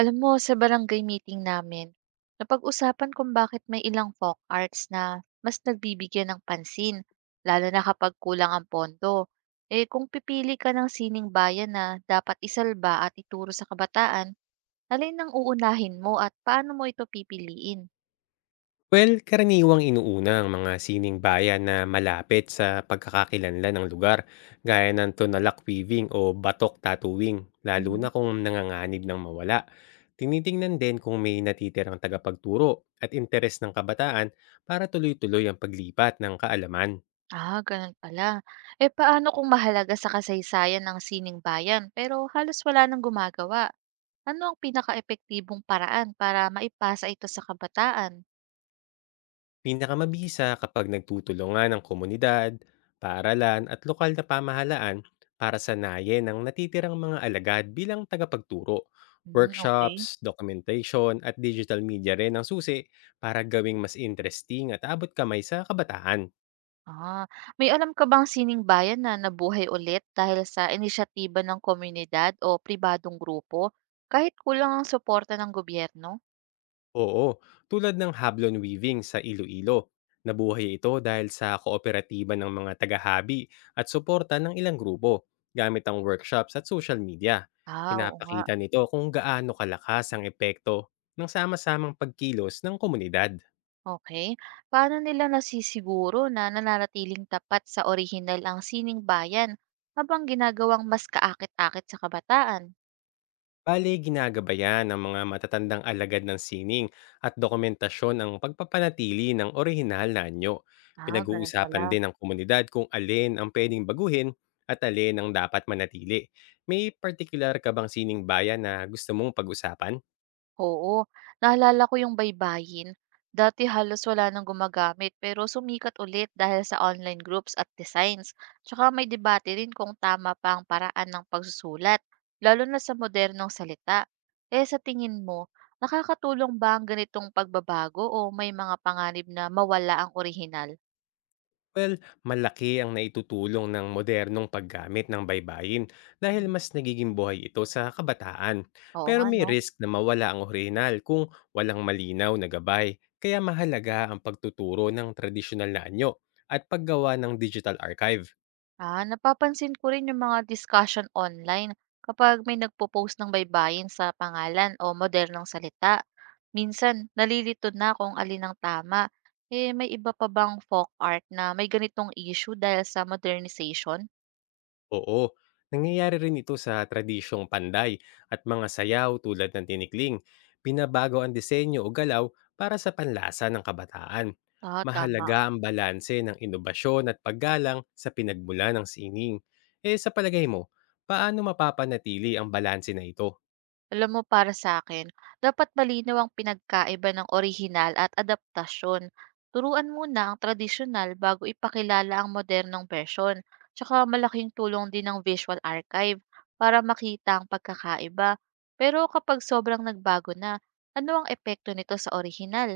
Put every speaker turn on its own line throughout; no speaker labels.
Alam mo, sa barangay meeting namin, napag-usapan kung bakit may ilang folk arts na mas nagbibigyan ng pansin, lalo na kapag kulang ang pondo. Eh kung pipili ka ng sining bayan na dapat isalba at ituro sa kabataan, alin ang uunahin mo at paano mo ito pipiliin?
Well, karaniwang inuuna ang mga sining bayan na malapit sa pagkakakilanlan ng lugar, gaya ng tunalak weaving o batok tattooing, lalo na
Mhm.
kung nanganganib ng mawala. Tinitingnan din kung may natitirang tagapagturo at interes ng kabataan para tuloy-tuloy ang paglipat ng kaalaman.
Ah, ganun pala. Eh paano kung mahalaga sa kasaysayan ng sining bayan pero halos wala nang gumagawa? Ano ang pinaka-epektibong paraan para maipasa ito sa kabataan?
Pinakamabisa kapag nagtutulungan ng komunidad, paaralan at lokal na pamahalaan para sanayin ang natitirang mga alagad bilang tagapagturo.
Hmm,
Workshops,
okay.
documentation at digital media rin ang susi para gawing mas interesting at abot kamay sa kabataan.
Ah, may alam ka bang sining bayan na nabuhay ulit dahil sa inisyatiba ng komunidad o pribadong grupo kahit kulang ang suporta ng gobyerno?
Oo, tulad ng hablon weaving sa Iloilo. Nabuhay ito dahil sa kooperatiba ng mga tagahabi at suporta ng ilang grupo gamit ang workshops at social media.
Ah, oo nga,
Pinapakita nito kung gaano kalakas ang epekto ng sama-samang pagkilos ng komunidad.
okay. Paano nila nasisiguro na nananatiling tapat sa orihinal ang sining bayan habang ginagawang mas kaakit-akit sa kabataan?
Bale, ginagabayan ng mga matatandang alagad ng sining at dokumentasyon ang pagpapanatili ng orihinal na anyo.
Ah, gano'n
Pinag-uusapan
pala.
din ng komunidad kung alin ang pwedeng baguhin at alin ang dapat manatili. May particular ka bang sining bayan na gusto mong pag-usapan?
Oo, naalala ko yung baybayin. Dati halos wala nang gumagamit pero sumikat ulit dahil sa online groups at designs. Tsaka may debate rin kung tama pa ang paraan ng pagsusulat, lalo na sa modernong salita. Eh sa tingin mo, nakakatulong ba ang ganitong pagbabago o may mga panganib na mawala ang orihinal?
Well, malaki ang naitutulong ng modernong paggamit ng baybayin dahil
Mhm.
mas nagiging buhay ito sa kabataan.
Oo
Pero
nga,
may
no.
risk na mawala ang orihinal kung walang malinaw na gabay, kaya mahalaga ang pagtuturo ng tradisyonal na anyo at paggawa ng digital archive.
Ah, napapansin ko rin yung mga discussion online kapag may nagpo-post ng baybayin sa pangalan o modernong salita. Minsan, nalilito na kung alin ang tama. Eh, may iba pa bang folk art na may ganitong issue dahil sa modernization?
Oo, nangyayari rin ito sa tradisyong panday at mga sayaw tulad ng tinikling. Pinabago ang disenyo o galaw para sa panlasa ng kabataan.
Ah, tama.
Mahalaga ang balanse ng inobasyon at paggalang sa pinagmula ng sining. Eh sa palagay mo, paano mapapanatili ang balanse na ito?
Alam mo, para sa akin dapat malinaw ang pinagkaiba ng orihinal at adaptasyon. Turuan muna ang tradisyonal bago ipakilala ang modernong version. Tsaka malaking tulong din ng visual archive para makita ang pagkakaiba. Pero kapag sobrang nagbago na, ano ang epekto nito sa orihinal?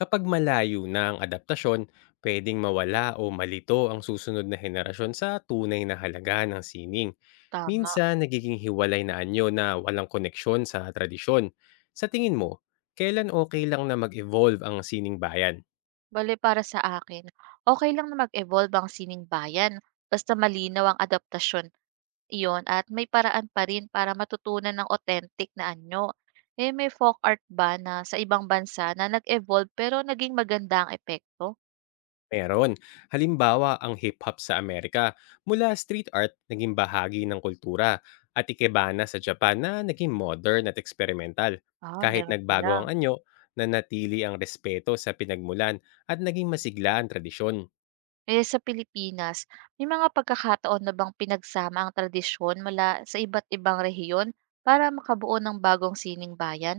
Kapag malayo na ang adaptasyon, pwedeng mawala o malito ang susunod na henerasyon sa tunay na halaga ng sining.
Tama.
Minsan, nagiging hiwalay na anyo na walang koneksyon sa tradisyon. Sa tingin mo, kailan okay lang na mag-evolve ang sining bayan?
Bale para sa akin, okay lang na mag-evolve ang sining bayan basta malinaw ang adaptasyon. Iyon, at may paraan pa rin para matutunan ng authentic na anyo. Eh may folk art ba na sa ibang bansa na nag-evolve pero naging maganda ang epekto?
Meron. Halimbawa, ang hip-hop sa Amerika, mula street art naging bahagi ng kultura at ikebana sa Japan na naging modern at experimental.
Ah,
Kahit
meron
nagbago
pala.
ang anyo, nanatili ang respeto sa pinagmulan at naging masigla ang tradisyon.
Eh sa Pilipinas, may mga pagkakataon na bang pinagsama ang tradisyon mula sa iba't ibang rehiyon para makabuo ng bagong sining bayan?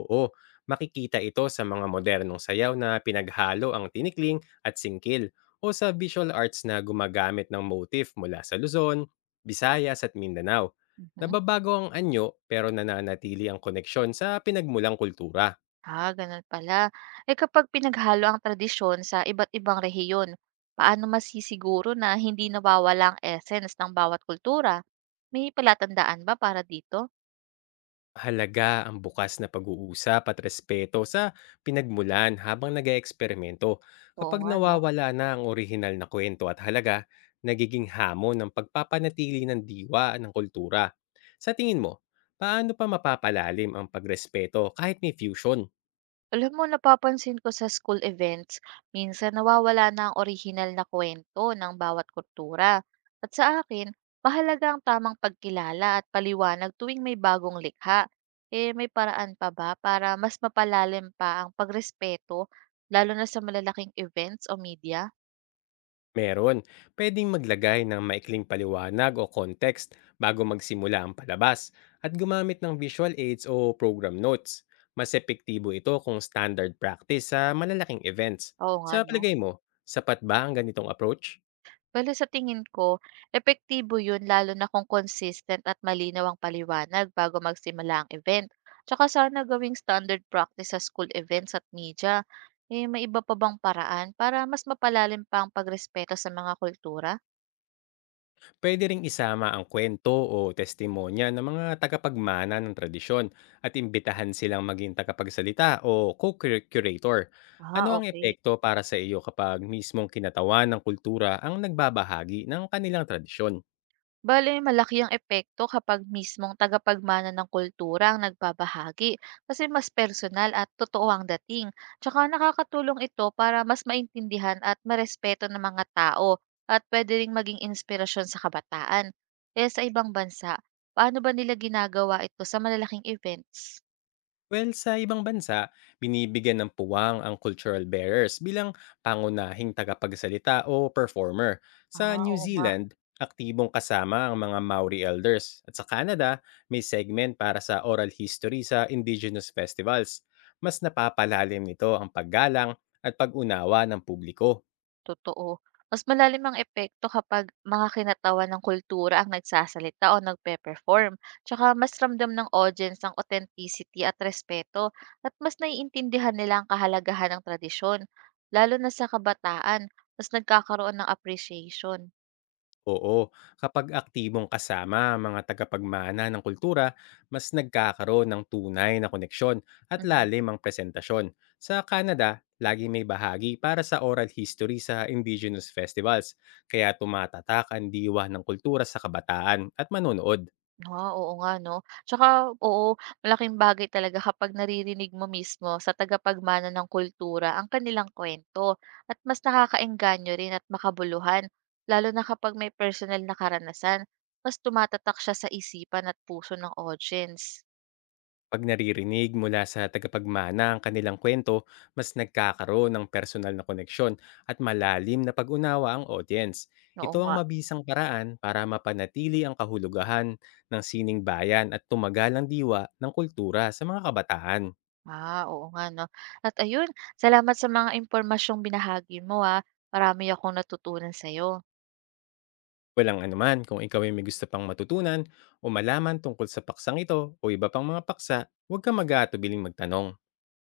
Oo, makikita ito sa mga modernong sayaw na pinaghalo ang tinikling at singkil o sa visual arts na gumagamit ng motif mula sa Luzon, Visayas at Mindanao.
Mhm.
Nababago ang anyo pero nananatili ang koneksyon sa pinagmulang kultura.
Ah, ganun pala. Eh kapag pinaghalo ang tradisyon sa iba't ibang rehiyon, paano masisiguro na hindi nawawala ang essence ng bawat kultura? May palatandaan ba para dito?
Mahalaga ang bukas na pag-uusap at respeto sa pinagmulan habang nag eksperimento.
Oo
Kapag
nga, no?
nawawala na ang orihinal na kwento at halaga, nagiging hamon ang pagpapanatili ng diwa ng kultura. Sa tingin mo, paano pa mapapalalim ang pagrespeto kahit may fusion?
Alam mo, napapansin ko sa school events, minsan nawawala na ang orihinal na kwento ng bawat kultura. At sa akin, mahalaga ang tamang pagkilala at paliwanag tuwing may bagong likha. Eh, may paraan pa ba para mas mapalalim pa ang pagrespeto, lalo na sa malalaking events o media?
Meron. Pwedeng maglagay ng maikling paliwanag o context bago magsimula ang palabas at gumamit ng visual aids o program notes. Mas epektibo ito kung standard practice sa malalaking events.
Oo nga,
Sa
no?
palagay mo, sapat ba ang ganitong approach?
Bale sa tingin ko, epektibo yun lalo na kung consistent at malinaw ang paliwanag bago magsimula ang event. Tsaka sana gawing standard practice sa school events at media. Eh, may iba pa bang paraan para mas mapalalim pa ang pagrespeto sa mga kultura?
Pwede ring isama ang kwento o testimonya ng mga tagapagmana ng tradisyon at imbitahan silang maging tagapagsalita o co-curator. Ano
Ah,
ang
okay.
epekto para sa iyo kapag mismong kinatawan ng kultura ang nagbabahagi ng kanilang tradisyon?
Bale, malaki ang epekto kapag mismong tagapagmana ng kultura ang nagbabahagi kasi mas personal at totoo ang dating. Tsaka nakakatulong ito para mas maintindihan at marespeto ng mga tao at pwede ring maging inspirasyon sa kabataan. Eh sa ibang bansa, paano ba nila ginagawa ito sa malalaking events?
Well, sa ibang bansa, binibigyan ng puwang ang cultural bearers bilang pangunahing tagapagsalita o performer. Sa
Ah,
New
oo nga.
Zealand, aktibong kasama ang mga Maori elders. At sa Canada, may segment para sa oral history sa indigenous festivals. Mas napapalalim nito ang paggalang at pag-unawa ng publiko.
Totoo. Mas malalim ang epekto kapag mga kinatawan ng kultura ang nagsasalita o nagpe-perform. Tsaka mas ramdam ng audience ang authenticity at respeto at mas naiintindihan nila ang kahalagahan ng tradisyon. Lalo na sa kabataan, mas nagkakaroon ng appreciation.
Oo, kapag aktibong kasama ang mga tagapagmana ng kultura, mas nagkakaroon ng tunay na koneksyon at
Mhm.
lalim ang presentasyon. Sa Canada, lagi may bahagi para sa oral history sa indigenous festivals, kaya tumatatak ang diwa ng kultura sa kabataan at manonood.
Ah, oo nga 'no. Tsaka oo, malaking bagay talaga kapag naririnig mo mismo sa tagapagmana ng kultura ang kanilang kuwento at mas nakakaengganyo rin at makabuluhan, lalo na kapag may personal na karanasan. Mas tumatatak siya sa isipan at puso ng audience.
'Pag naririnig mula sa tagapagmana ang kanilang kwento mas nagkakaroon ng personal na koneksyon at malalim na pag-unawa ang audience.
Oo
Ito ang
nga.
mabisang paraan para mapanatili ang kahulugahan ng sining bayan at tumagal ang diwa ng kultura sa mga kabataan.
Ah, oo nga 'no. At ayun, salamat sa mga impormasyong binahagi mo, ah. Marami akong natutunan sa'yo.
Walang anuman kung ikaw ay may gusto pang matutunan o malaman tungkol sa paksang ito o iba pang mga paksa, huwag kang mag-aatubiling magtanong.